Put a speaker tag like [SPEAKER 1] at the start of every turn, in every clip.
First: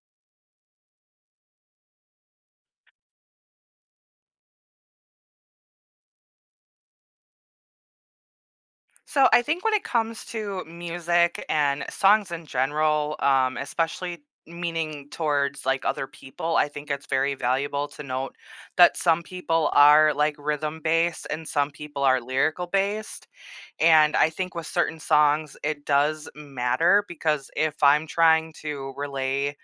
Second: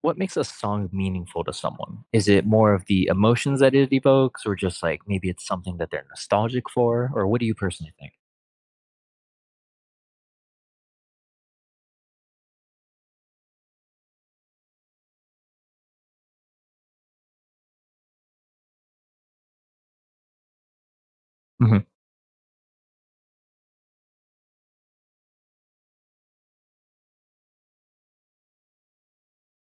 [SPEAKER 1] What makes a song meaningful to someone? Is it more of the emotions that it evokes or just like maybe it's something that they're nostalgic for? Or what do you personally think?
[SPEAKER 2] So I think when it comes to music and songs in general, especially meaning towards like other people, I think it's very valuable to note that some people are like rhythm based and some
[SPEAKER 1] Mhm.
[SPEAKER 2] people are lyrical based. And I think with certain songs, it does matter because if I'm trying to relay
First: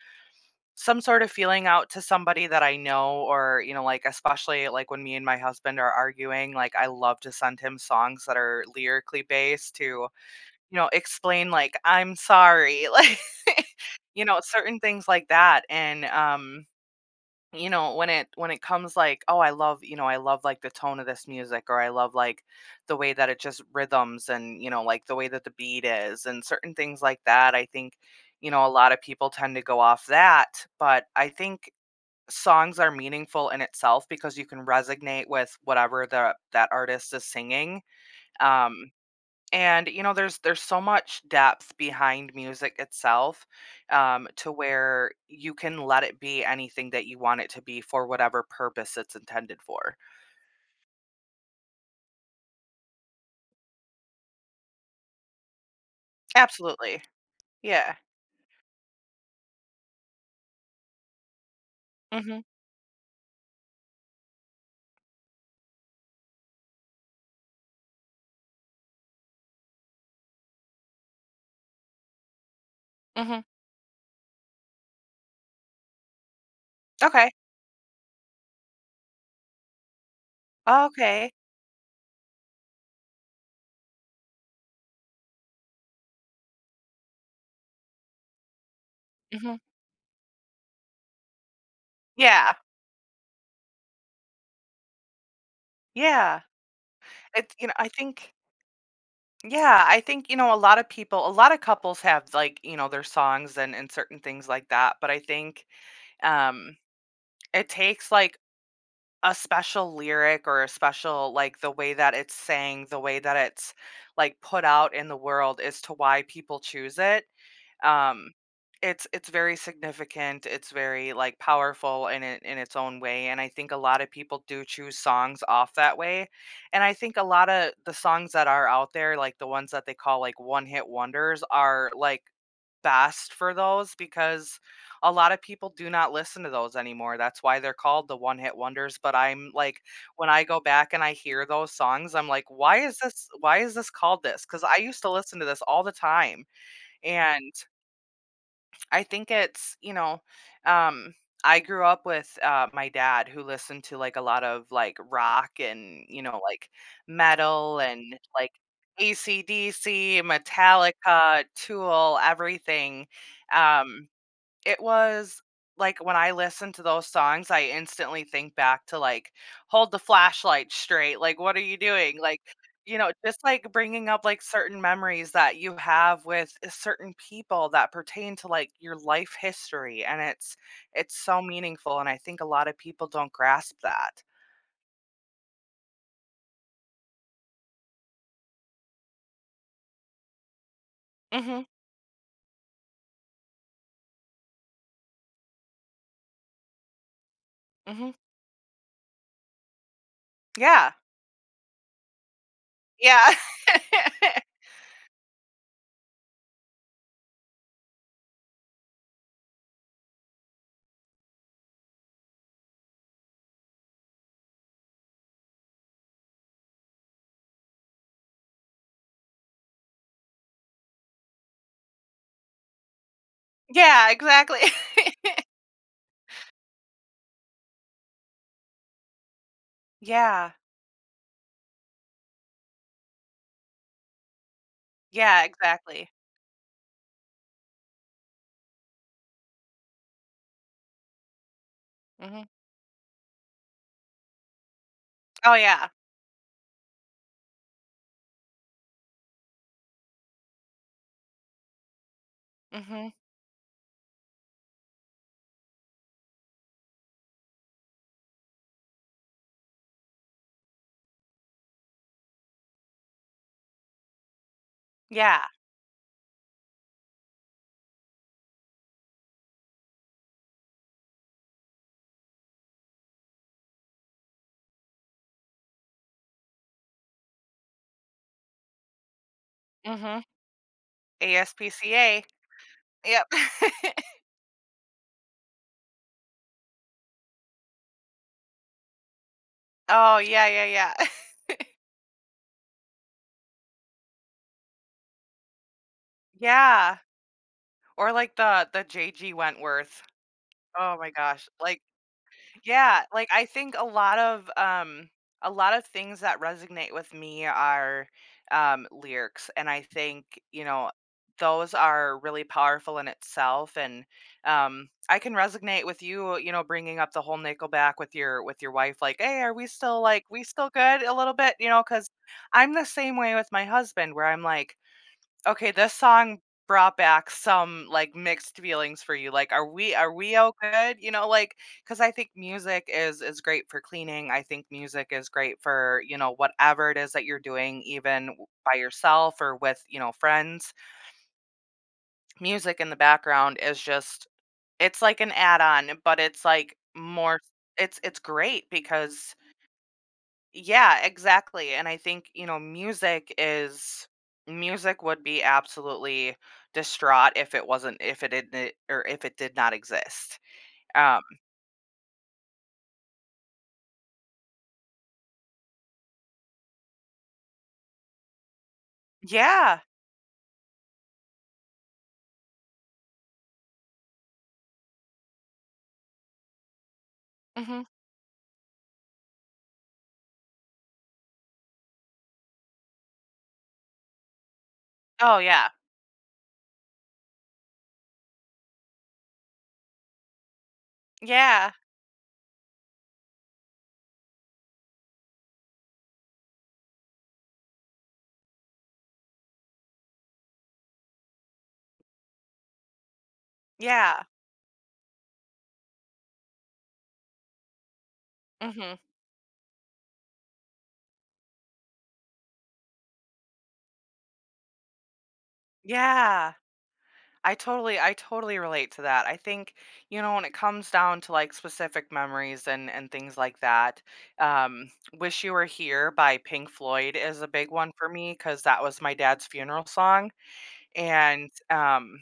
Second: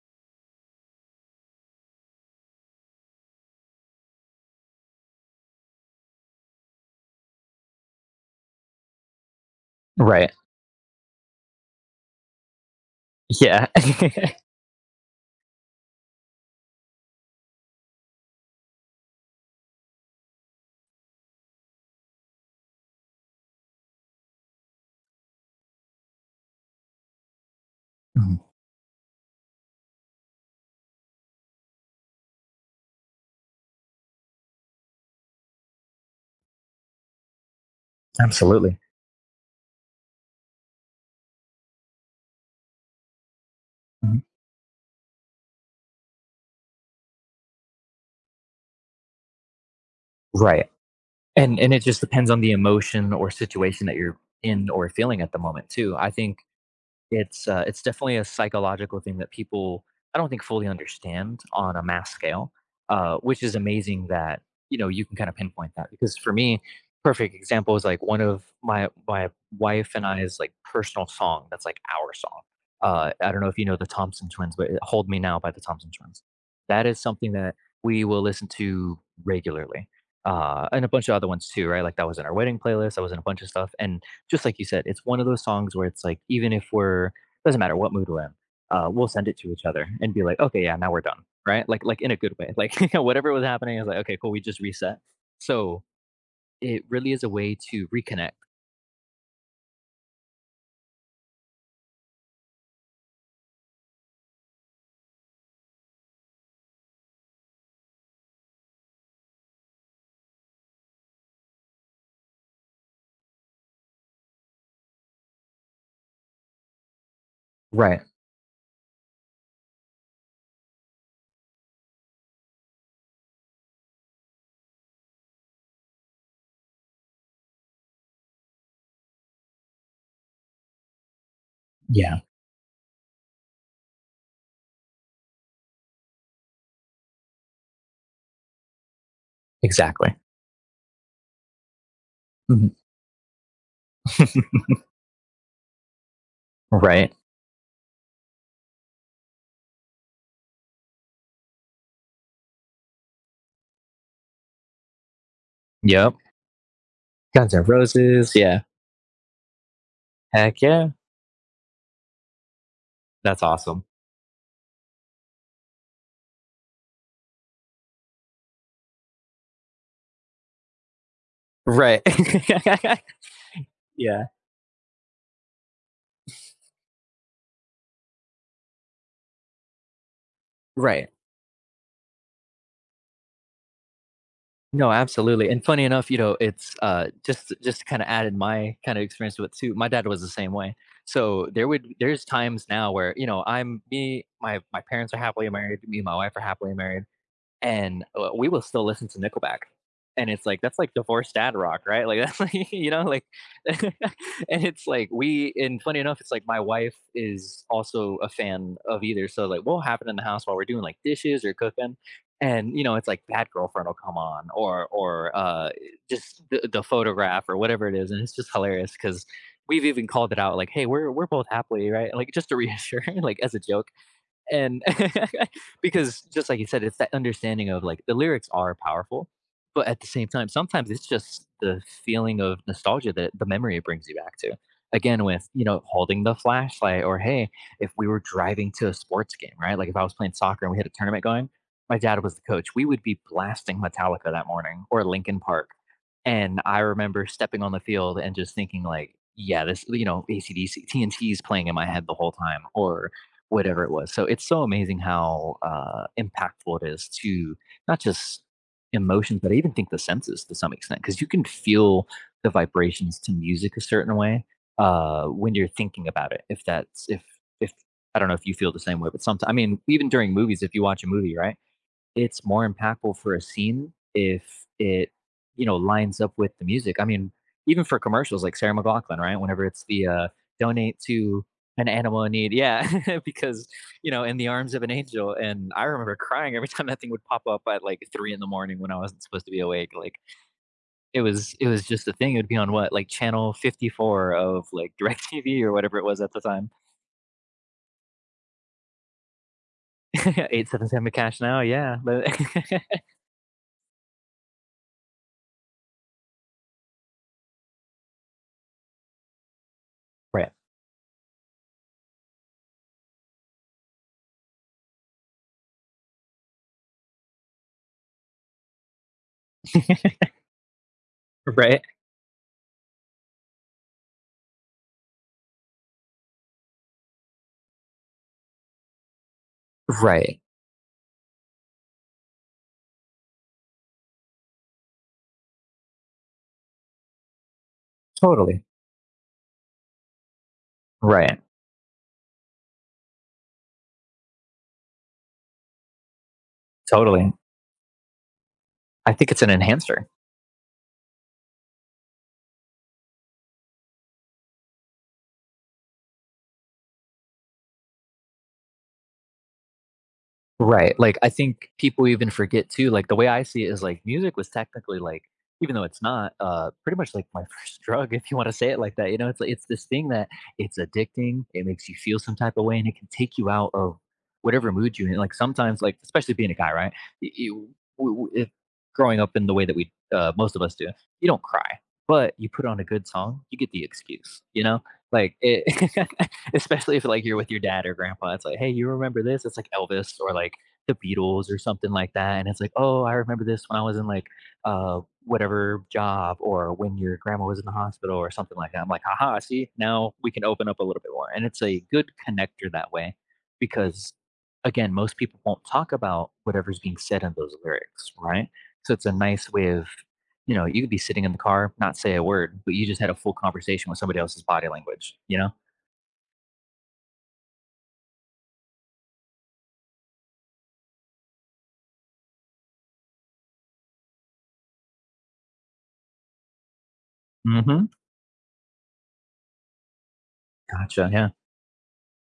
[SPEAKER 2] some sort of feeling out to somebody that I know, or, you know, like especially like when me and my husband are arguing, like I love to send him songs that are lyrically based to
[SPEAKER 1] Right.
[SPEAKER 2] you know, explain like, "I'm sorry," like,
[SPEAKER 1] Yeah.
[SPEAKER 2] you know, certain things like that, and you know, when it comes like, "Oh, I love," you know, "I love, like, the tone of this music," or, "I love, like, the way that it just rhythms and," you know, like, "the way that the beat is," and certain things like that, I think,
[SPEAKER 1] Mhm.
[SPEAKER 2] you know, a lot of people tend to go off that, but I think songs are meaningful in itself because you can resonate with whatever the that artist is singing,
[SPEAKER 1] Absolutely.
[SPEAKER 2] um and, you know, there's so much depth behind music itself,
[SPEAKER 1] Mhm.
[SPEAKER 2] to where you can let it be anything that you want it to be for whatever purpose it's intended for.
[SPEAKER 1] Right. And it just depends on the emotion or situation that you're in or feeling at the moment too. I think
[SPEAKER 2] Absolutely.
[SPEAKER 1] it's, it's
[SPEAKER 2] Yeah.
[SPEAKER 1] definitely a psychological thing that people, I don't think fully understand on a mass
[SPEAKER 2] Mhm.
[SPEAKER 1] scale, which is amazing that, you know, you can kind of pinpoint that because for me, perfect example is like one of my wife and I's like personal song that's like our song. I
[SPEAKER 2] Mhm.
[SPEAKER 1] don't know if you know the Thompson Twins, but "Hold Me Now" by the Thompson Twins. That is
[SPEAKER 2] Okay.
[SPEAKER 1] something that we will listen to regularly, and a bunch of other
[SPEAKER 2] Okay.
[SPEAKER 1] ones too, right? Like that was in our wedding playlist. That was in a bunch of stuff, and just like you said, it's one of those songs where it's like, even if we're doesn't matter what mood we're in, we'll send it to
[SPEAKER 2] Mhm.
[SPEAKER 1] each other and be like, "Okay, yeah, now we're done." Right? Like in a good
[SPEAKER 2] Yeah.
[SPEAKER 1] way. Like, you know, whatever was happening, I was like, "Okay, cool, we just reset." So,
[SPEAKER 2] Yeah.
[SPEAKER 1] it really is a
[SPEAKER 2] It's
[SPEAKER 1] way
[SPEAKER 2] you know,
[SPEAKER 1] to
[SPEAKER 2] I
[SPEAKER 1] reconnect.
[SPEAKER 2] think yeah, I think, you know, a lot of people a lot of couples have, like, you know, their songs and certain things like that, but I think, um, it takes, like, a special lyric or a special like the way that it's sang, the way that it's like put out in the world as to why people choose it.
[SPEAKER 1] Right.
[SPEAKER 2] Um, it's very significant, it's very, like, powerful in it in its own way, and I think a lot of people do choose songs off that way, and I think a lot of the songs that are out there, like, the ones that they call, like, one-hit wonders are,
[SPEAKER 1] Yeah,
[SPEAKER 2] like, best for those because a lot of people do not listen to those anymore, that's why they're called the one-hit wonders, but I'm like,
[SPEAKER 1] exactly.
[SPEAKER 2] when I go back and I hear those songs, I'm like, "Why is this called this? Because I used to listen to this all the time,
[SPEAKER 1] Right.
[SPEAKER 2] and I think it's, you know, um, I grew up with my dad who listened to like a lot of like rock and,
[SPEAKER 1] Yep.
[SPEAKER 2] you know, like
[SPEAKER 1] Guns N'
[SPEAKER 2] metal and
[SPEAKER 1] Roses.
[SPEAKER 2] like
[SPEAKER 1] Yeah.
[SPEAKER 2] AC/DC,
[SPEAKER 1] Heck yeah.
[SPEAKER 2] Metallica, Tool, everything.
[SPEAKER 1] That's awesome.
[SPEAKER 2] Um, it was like, when I listen to those songs, I instantly think back to, like, "Hold the flashlight straight," like, "What are you
[SPEAKER 1] Right.
[SPEAKER 2] doing?" Like, you know, just, like, bringing up,
[SPEAKER 1] Yeah.
[SPEAKER 2] like, certain memories that you have with certain people that pertain to, like, your life history, and it's
[SPEAKER 1] Right.
[SPEAKER 2] it's so meaningful, and I think a lot of people don't grasp that.
[SPEAKER 1] No, absolutely, and funny enough, you know, it's, just kinda added my kind of experience to it too, my dad was the same way. So,
[SPEAKER 2] Mhm,
[SPEAKER 1] there's times now where, you know, I'm me my my parents are happily married, me and my wife are happily married, and,
[SPEAKER 2] mhm.
[SPEAKER 1] we will still listen to Nickelback. And it's like, that's
[SPEAKER 2] Yeah,
[SPEAKER 1] like divorced dad rock, right? Like, that's like, you know, like
[SPEAKER 2] yeah.
[SPEAKER 1] and it's like we and funny enough, it's like my wife is also a fan of either. So, like, what will happen in the house while we're doing like dishes or cooking? And, you know, it's like Bad Girlfriend will come on or just the photograph or whatever it is, and it's just hilarious because 'cause we've even called it out like, "Hey, we're both happily," right? Like, just to reassure, like, as a joke.
[SPEAKER 2] Yeah, exactly.
[SPEAKER 1] And because just like you said, it's that understanding of, like, the lyrics are powerful, but at the same time,
[SPEAKER 2] Yeah,
[SPEAKER 1] sometimes it's just the feeling of nostalgia that the memory it brings you back to. Again,
[SPEAKER 2] yeah,
[SPEAKER 1] with, you know,
[SPEAKER 2] exactly.
[SPEAKER 1] holding the flashlight or, hey, if we were driving to a sports game, right? Like, if I was playing soccer and we had a tournament going, my dad was
[SPEAKER 2] Mhm.
[SPEAKER 1] the coach, we would be blasting Metallica that morning or Linkin
[SPEAKER 2] Oh,
[SPEAKER 1] Park.
[SPEAKER 2] yeah.
[SPEAKER 1] And I remember stepping on the field and just thinking like, yeah, this, you know, AC/DC, TNT is playing in my head the whole time, or
[SPEAKER 2] Mhm.
[SPEAKER 1] whatever it was. So it's so amazing how impactful it is to not just emotions, but I even think the senses to some extent, because you can feel the vibrations to music a certain way
[SPEAKER 2] Yeah.
[SPEAKER 1] when you're thinking about it. If that's if I don't know if you feel the same way, but sometimes I mean, even during movies, if you watch a movie, right? It's more impactful for a scene if it lines up with the music. I mean, even for commercials like Sarah McLachlan, right? Whenever it's the
[SPEAKER 2] Mhm.
[SPEAKER 1] donate to an
[SPEAKER 2] ASPCA.
[SPEAKER 1] animal in need. Yeah,
[SPEAKER 2] Yep.
[SPEAKER 1] because, you know, in the arms of an angel. And I remember crying every time that thing would pop up at like 3 in the morning when I wasn't supposed to be awake. Like
[SPEAKER 2] Oh, yeah, yeah, yeah.
[SPEAKER 1] it was it was just a thing. It would be on what, like channel 54 of like DirecTV or whatever it was at the time.
[SPEAKER 2] Yeah, or like the JG Wentworth.
[SPEAKER 1] Eight seven
[SPEAKER 2] Oh
[SPEAKER 1] seven
[SPEAKER 2] my
[SPEAKER 1] cash
[SPEAKER 2] gosh,
[SPEAKER 1] now,
[SPEAKER 2] like
[SPEAKER 1] yeah. But
[SPEAKER 2] Yeah, like I think a lot of things that resonate with me are lyrics and I think,
[SPEAKER 1] right.
[SPEAKER 2] you know, those are really powerful in itself and I can resonate with you, you know, bringing up the whole Nickelback with your wife like, "Hey, are we still like we still good?" a little bit, you know,
[SPEAKER 1] right.
[SPEAKER 2] cuz I'm the same way with my husband where I'm like Okay, this song brought back some, like, mixed feelings for you, like, are we
[SPEAKER 1] Right.
[SPEAKER 2] all good? You know, like because I think music is great for cleaning, I think music is great for, you know, whatever it is that you're doing even w
[SPEAKER 1] Totally.
[SPEAKER 2] by yourself or with, you know, friends.
[SPEAKER 1] Right.
[SPEAKER 2] Music in the background is just it's like an add-on, but it's, like,
[SPEAKER 1] Totally.
[SPEAKER 2] more it's great
[SPEAKER 1] I think
[SPEAKER 2] because
[SPEAKER 1] it's an enhancer.
[SPEAKER 2] yeah, exactly. And I think, you know, music is music would be absolutely distraught if it wasn't if it didn't or if it did not exist.
[SPEAKER 1] Right. Like
[SPEAKER 2] Um
[SPEAKER 1] I think people even forget too, like the way I see it is like music was technically like even though it's not pretty much like my first drug if you want to say it like that. You know, it's like it's
[SPEAKER 2] yeah.
[SPEAKER 1] this thing that it's addicting, it makes you feel some type of way and it can take you out of whatever mood you're in. Like sometimes like especially being a guy, right? You,
[SPEAKER 2] Mhm.
[SPEAKER 1] if growing up in the way that we most of us do, you don't cry. But you put on a good song, you get the excuse, you know? Like
[SPEAKER 2] Oh yeah.
[SPEAKER 1] it especially if like you're with your dad or grandpa, it's like, "Hey, you remember this?" It's like Elvis or like The Beatles or
[SPEAKER 2] Yeah.
[SPEAKER 1] something like that, and it's like, "Oh, I remember this when I was in like, whatever job or when your grandma was in the hospital or something like that." I'm like, "Haha, see? Now we can open up a little bit more." And it's a good connector that way because
[SPEAKER 2] Yeah.
[SPEAKER 1] again, most people won't talk about whatever's being said in those lyrics, right?
[SPEAKER 2] Mhm.
[SPEAKER 1] So it's a nice way of you could be sitting in the car, not say a word, but you just had a full conversation with somebody else's body language, you know?
[SPEAKER 2] Yeah. I totally relate to that. I think, you know, when it comes down to like specific memories and things like that, Wish You Were Here by Pink Floyd is a big
[SPEAKER 1] Mm-hmm.
[SPEAKER 2] one for me cuz that was my dad's funeral song.
[SPEAKER 1] Gotcha. Yeah.
[SPEAKER 2] And,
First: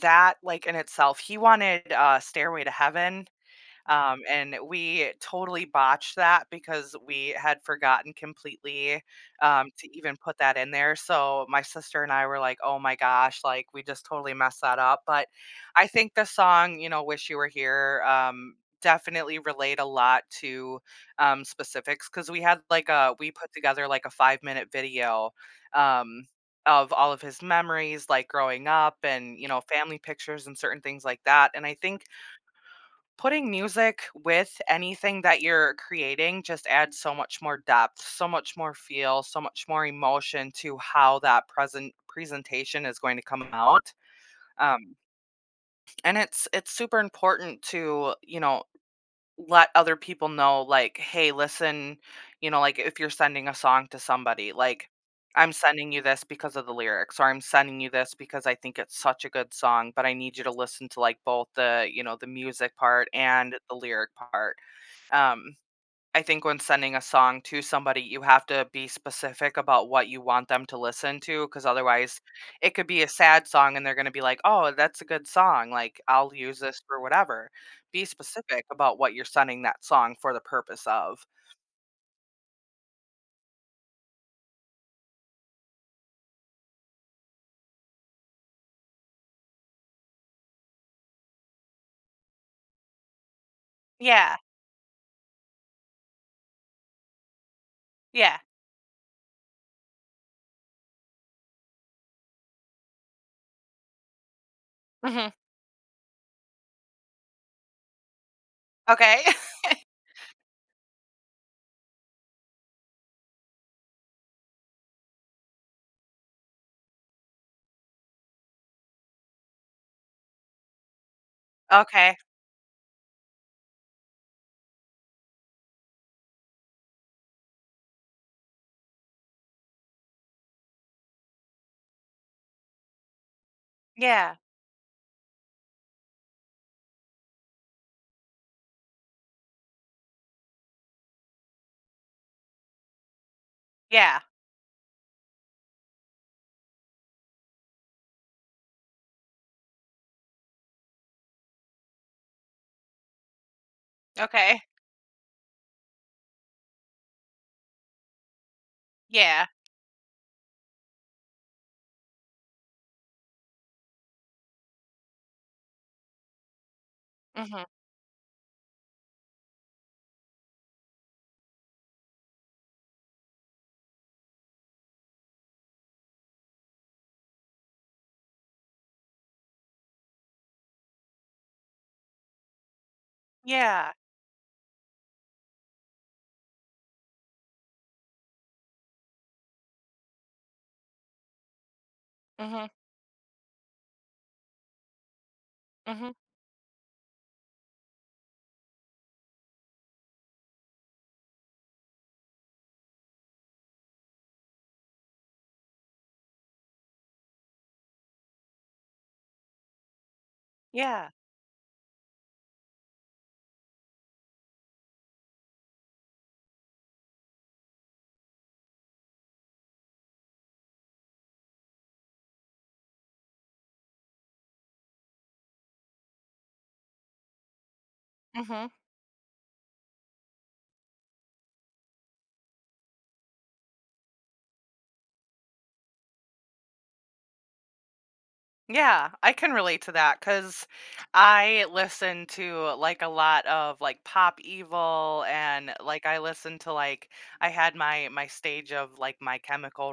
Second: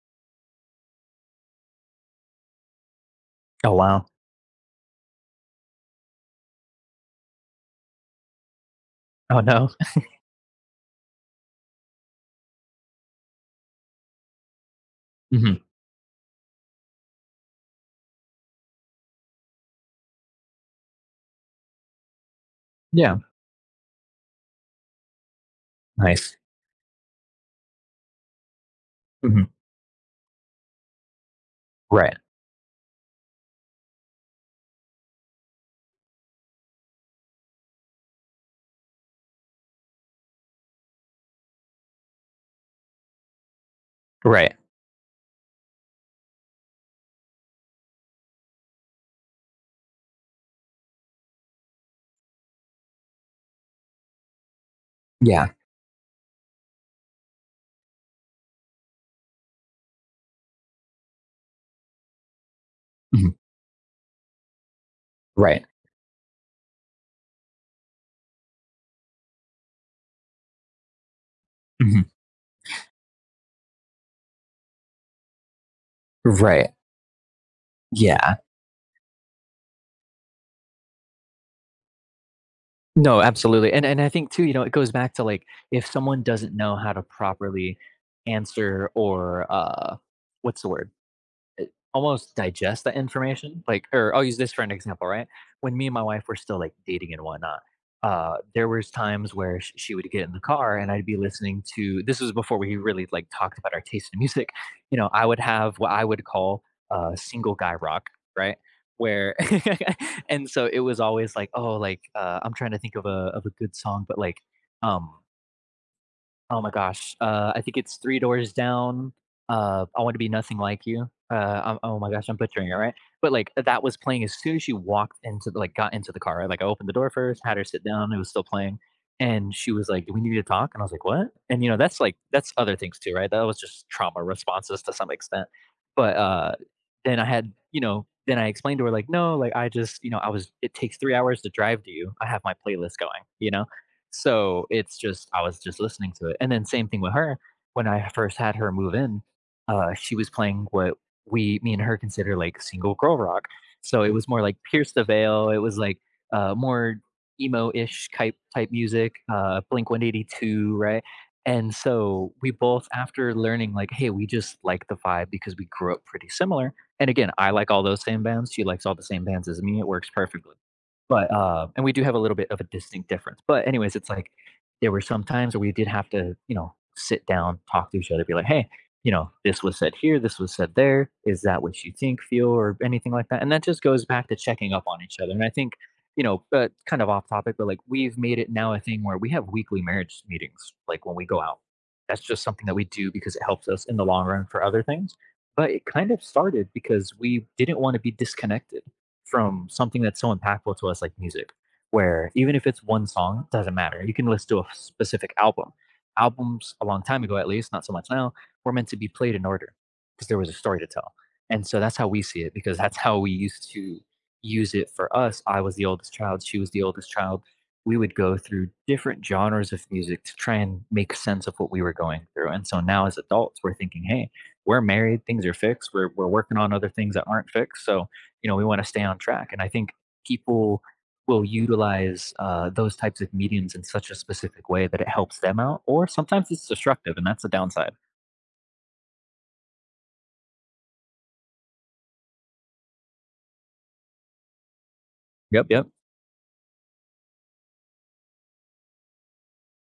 [SPEAKER 2] that, like, in itself he wanted, Stairway to Heaven,
[SPEAKER 1] Oh, wow.
[SPEAKER 2] And we totally botched that because we had forgotten completely
[SPEAKER 1] Oh, no.
[SPEAKER 2] to even put that in there. So my sister and I were like, oh my gosh, like we just totally messed that up. But
[SPEAKER 1] Hmm.
[SPEAKER 2] I think the song, you know, Wish You Were Here, definitely relate a lot to specifics because we had like
[SPEAKER 1] Yeah.
[SPEAKER 2] we put together like a 5 minute video. Um,
[SPEAKER 1] Nice.
[SPEAKER 2] of all of his memories like growing up and
[SPEAKER 1] Hmm.
[SPEAKER 2] you know family pictures and certain things like that and I think
[SPEAKER 1] Right.
[SPEAKER 2] putting music with anything that you're creating just adds so much more depth, so much more feel, so much more emotion to how that presentation is going to come out.
[SPEAKER 1] Right.
[SPEAKER 2] Um, and it's super important to, you know, let other people know like, "Hey, listen," you know, like if you're sending a song to somebody, like,
[SPEAKER 1] Yeah.
[SPEAKER 2] "I'm sending you this because of the lyrics," or "I'm sending you this because I think it's such a good song, but I need you to listen to like both the, you know, the music part
[SPEAKER 1] Hmm.
[SPEAKER 2] and the lyric part." Um,
[SPEAKER 1] Right.
[SPEAKER 2] I think when sending a song to somebody, you have to be specific about what you want them to listen to, because
[SPEAKER 1] Hmm.
[SPEAKER 2] otherwise it could be a sad song and they're gonna be like, "Oh, that's a good song, like, I'll use
[SPEAKER 1] Right.
[SPEAKER 2] this for whatever." Be
[SPEAKER 1] Yeah.
[SPEAKER 2] specific about what you're sending that song for the purpose of.
[SPEAKER 1] No, absolutely. And I think too, you know, it goes back to like, if someone doesn't know how to properly answer or, what's the word? Almost digest that information, like or I'll
[SPEAKER 2] Yeah,
[SPEAKER 1] use this for an example, right? When me and my wife were still like dating and whatnot,
[SPEAKER 2] yeah.
[SPEAKER 1] there was times where she would get in the car and I'd be listening to. This was before we really like talked about our taste in music. You know, I
[SPEAKER 2] Mhm.
[SPEAKER 1] would have what I would call single guy rock, right?
[SPEAKER 2] Okay.
[SPEAKER 1] Where and so it was always like, oh, like I'm trying to think of a good song, but like, um, oh my gosh, I think it's 3 Doors Down, "I Want to Be Nothing Like You," oh my
[SPEAKER 2] Okay.
[SPEAKER 1] gosh, I'm butchering it, right? But, like, that was playing as soon as she walked got into the car, right? Like, I opened the door first, had her sit down, it was still playing, and she was like, "Do we need to talk?" And I was like, "What?" And, you know, that's other things too, right? That was just trauma
[SPEAKER 2] Yeah,
[SPEAKER 1] responses to some extent, but, then I had you know, then I explained to her like, "No, like, I just you know, I was it takes 3 hours to drive to you, I have my playlist going," you know?
[SPEAKER 2] yeah.
[SPEAKER 1] So, it's just I was just listening to it, and then same thing with her. When I first had her move in, she was playing what we, me and her, consider, like, single girl rock. So, it was more like
[SPEAKER 2] Okay.
[SPEAKER 1] Pierce the Veil, it was, like, more emo-ish type music,
[SPEAKER 2] Yeah.
[SPEAKER 1] Blink-182, right? And so, we both after learning, like, "Hey, we just like the vibe because we grew up pretty similar," and again, I
[SPEAKER 2] Mhm.
[SPEAKER 1] like all those same bands, she likes all the same bands as me, it works perfectly. But, and we do have a little bit of a distinct difference, but anyways, it's like, there were some times where we did have to sit down, talk to each other, be like, "Hey, this was said here, this was said there. Is that what you think, feel, or anything like that?" And that just
[SPEAKER 2] Yeah.
[SPEAKER 1] goes back to checking up on each other, and I think, kind of off topic, but, like, we've made it now a thing where we have weekly marriage meetings, like, when we go out. That's just something
[SPEAKER 2] Mhm,
[SPEAKER 1] that we do because it helps us in the long run for other things, but it kind
[SPEAKER 2] mhm.
[SPEAKER 1] of started because we didn't wanna be disconnected from something that's so impactful to us like music, where even if it's one song, it doesn't matter. You can listen to a specific album. Albums a long time ago, at least not so much now, were meant to be played in order because there was a story to
[SPEAKER 2] Yeah.
[SPEAKER 1] tell. And so that's how we see it because that's how we used to use it for us. I was the oldest child, she was the oldest child. We would go through different genres of music to try and make sense of what we were going through. And so now as adults, we're thinking, hey, we're married, things are fixed, we're working on other things that aren't fixed, so we
[SPEAKER 2] Mhm.
[SPEAKER 1] want to stay on track. And I think people will utilize those types of mediums in such a specific way that it helps them out, or sometimes it's destructive, and that's the downside.
[SPEAKER 2] Yeah, I can relate to that because I listen to like a lot of like Pop Evil
[SPEAKER 1] Yep,
[SPEAKER 2] and
[SPEAKER 1] yep.
[SPEAKER 2] like I listen to like I had my stage of like My Chemical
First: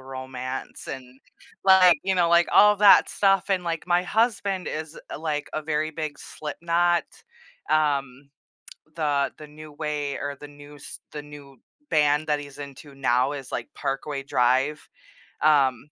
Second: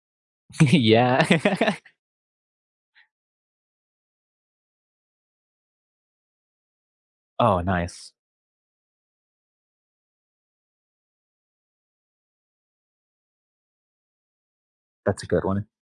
[SPEAKER 2] Romance and
[SPEAKER 1] Yeah.
[SPEAKER 2] like you know like all of that stuff and like my husband is like a very big Slipknot,
[SPEAKER 1] Oh, nice.
[SPEAKER 2] um the new way or the new s- the new band that he's into now is like Parkway Drive.
[SPEAKER 1] That's a good one.
[SPEAKER 2] Um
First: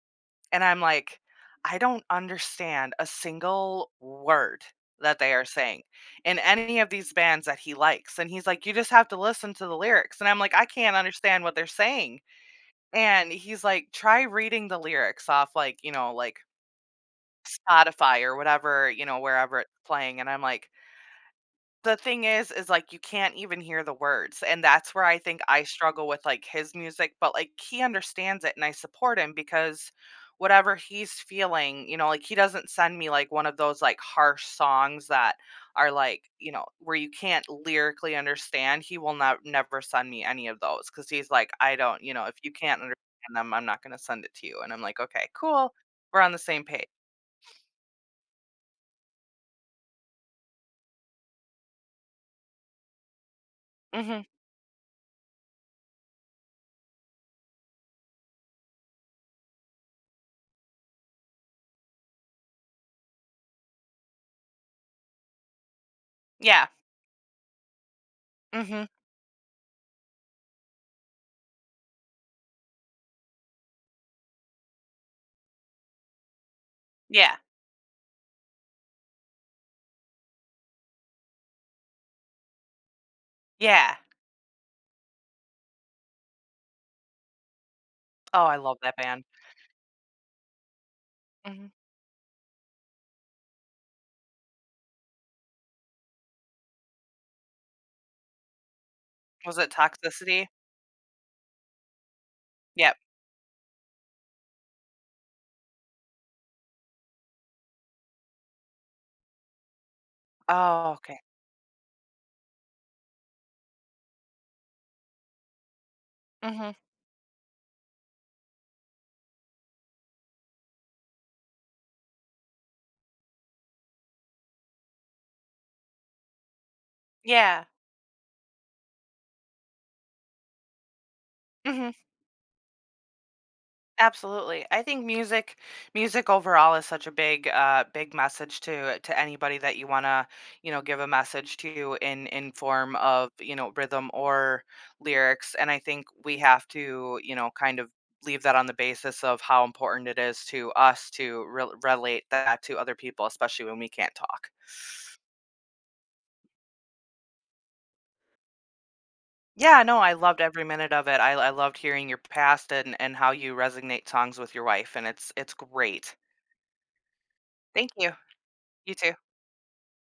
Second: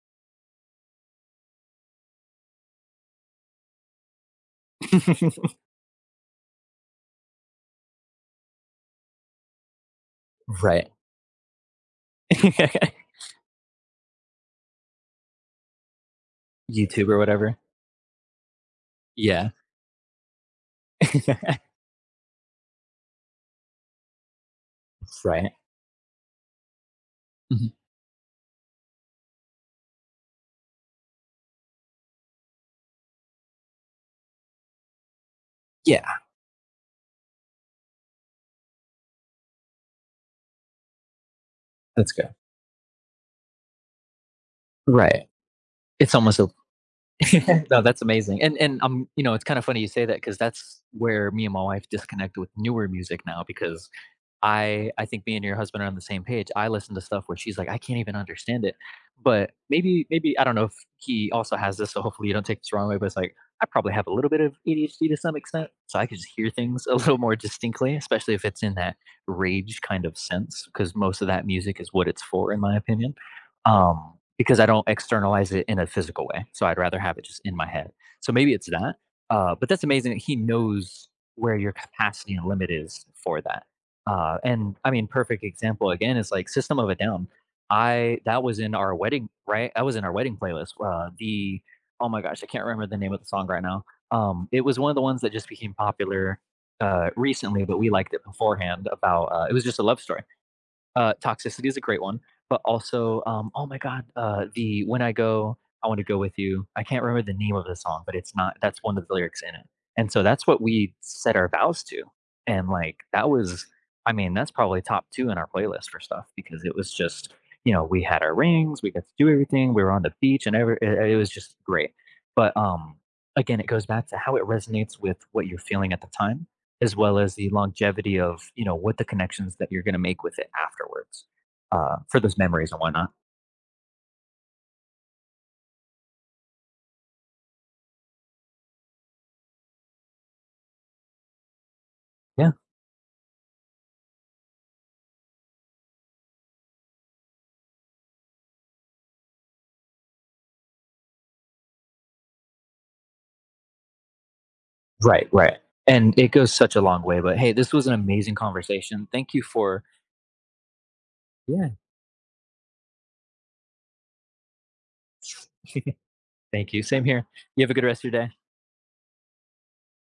[SPEAKER 2] and I'm like, I don't understand a single word that they are saying in any of these bands that he likes. And he's like, You just have to listen to the lyrics. And I'm like, I
[SPEAKER 1] Right.
[SPEAKER 2] can't understand what they're saying. And he's like, Try reading the lyrics off, like, you know, like
[SPEAKER 1] YouTube or whatever.
[SPEAKER 2] Spotify or whatever, you know,
[SPEAKER 1] Yeah.
[SPEAKER 2] wherever it's playing. And I'm like, the thing is, like, you can't even hear the words, and that's where I think
[SPEAKER 1] Right.
[SPEAKER 2] I struggle with, like, his music, but, like,
[SPEAKER 1] Mhm.
[SPEAKER 2] he understands it, and I support him because whatever he's feeling, you know, like, he doesn't send me, like, one of those, like, harsh songs that are,
[SPEAKER 1] Yeah,
[SPEAKER 2] like, you know, where you can't lyrically understand. He will not never send me any of those because he's like, "I don't
[SPEAKER 1] that's
[SPEAKER 2] you know,
[SPEAKER 1] good.
[SPEAKER 2] if you can't understand them, I'm not gonna send it to you," and I'm like,
[SPEAKER 1] Right.
[SPEAKER 2] "Okay, cool.
[SPEAKER 1] It's
[SPEAKER 2] We're on the
[SPEAKER 1] almost a.
[SPEAKER 2] same page."
[SPEAKER 1] No, that's amazing. And I'm you know it's kind of funny you say that because that's where me and my wife disconnect with newer music now because
[SPEAKER 2] Mhm.
[SPEAKER 1] I think me and your husband are on the same page. I listen to stuff where she's like, "I can't even understand it." But maybe I don't know if he also has this, so hopefully you don't take this the wrong way, but it's like, I probably have a little bit of ADHD to some extent, so I can just hear
[SPEAKER 2] Yeah.
[SPEAKER 1] things a little more distinctly, especially if it's in
[SPEAKER 2] Mhm.
[SPEAKER 1] that rage kind of sense, because most of that music is what it's for, in my opinion. Because I don't externalize it in a physical way, so I'd rather have it
[SPEAKER 2] Yeah.
[SPEAKER 1] just in my head. So maybe it's that, but that's amazing that he knows where your capacity and limit is for that.
[SPEAKER 2] Yeah.
[SPEAKER 1] And I mean, perfect example again is like System of a Down. I
[SPEAKER 2] Oh,
[SPEAKER 1] That
[SPEAKER 2] I
[SPEAKER 1] was in
[SPEAKER 2] love
[SPEAKER 1] our
[SPEAKER 2] that band.
[SPEAKER 1] wedding, right? That was in our wedding playlist. The
[SPEAKER 2] Mhm.
[SPEAKER 1] oh my gosh, I can't remember the name of the song right now. It was one of the ones that just became popular recently, but we liked it beforehand. About it
[SPEAKER 2] Was
[SPEAKER 1] was
[SPEAKER 2] it
[SPEAKER 1] just a love story,
[SPEAKER 2] toxicity?
[SPEAKER 1] Toxicity is a great one, but
[SPEAKER 2] Yep.
[SPEAKER 1] also, oh my god, the When I Go, I Wanna Go With You. I can't remember the name of the song, but it's not that's one of the lyrics in it. And so that's what
[SPEAKER 2] Oh,
[SPEAKER 1] we
[SPEAKER 2] okay.
[SPEAKER 1] set our vows to, and, like, that was I mean, that's probably top 2 in our playlist for stuff because
[SPEAKER 2] Mhm.
[SPEAKER 1] it was just we had our rings, we got to do everything, we were on the beach and every it it was just great. But, again, it goes back to how it resonates with what you're feeling at the time as well as the
[SPEAKER 2] Yeah.
[SPEAKER 1] longevity of what the connections that you're going to make with it afterwards
[SPEAKER 2] Mhm.
[SPEAKER 1] for those memories and whatnot.
[SPEAKER 2] Absolutely. I think music overall is such a big, big message to anybody that you wanna, you know, give a message to in
[SPEAKER 1] Yeah.
[SPEAKER 2] form of, you know, rhythm or lyrics, and I think we have to, you know, kind of leave that on the basis of how important it is to us to relate that to other people, especially when we can't talk.
[SPEAKER 1] Right, right. And it goes such a long way. But hey, this was an amazing conversation. Thank you
[SPEAKER 2] Yeah,
[SPEAKER 1] for
[SPEAKER 2] no, I loved every minute of it. I
[SPEAKER 1] Yeah,
[SPEAKER 2] loved hearing your past and how you resonate songs with your wife, and it's great.
[SPEAKER 1] thank you. Same here. You have a good
[SPEAKER 2] Thank
[SPEAKER 1] rest
[SPEAKER 2] you.
[SPEAKER 1] of your day.
[SPEAKER 2] You too.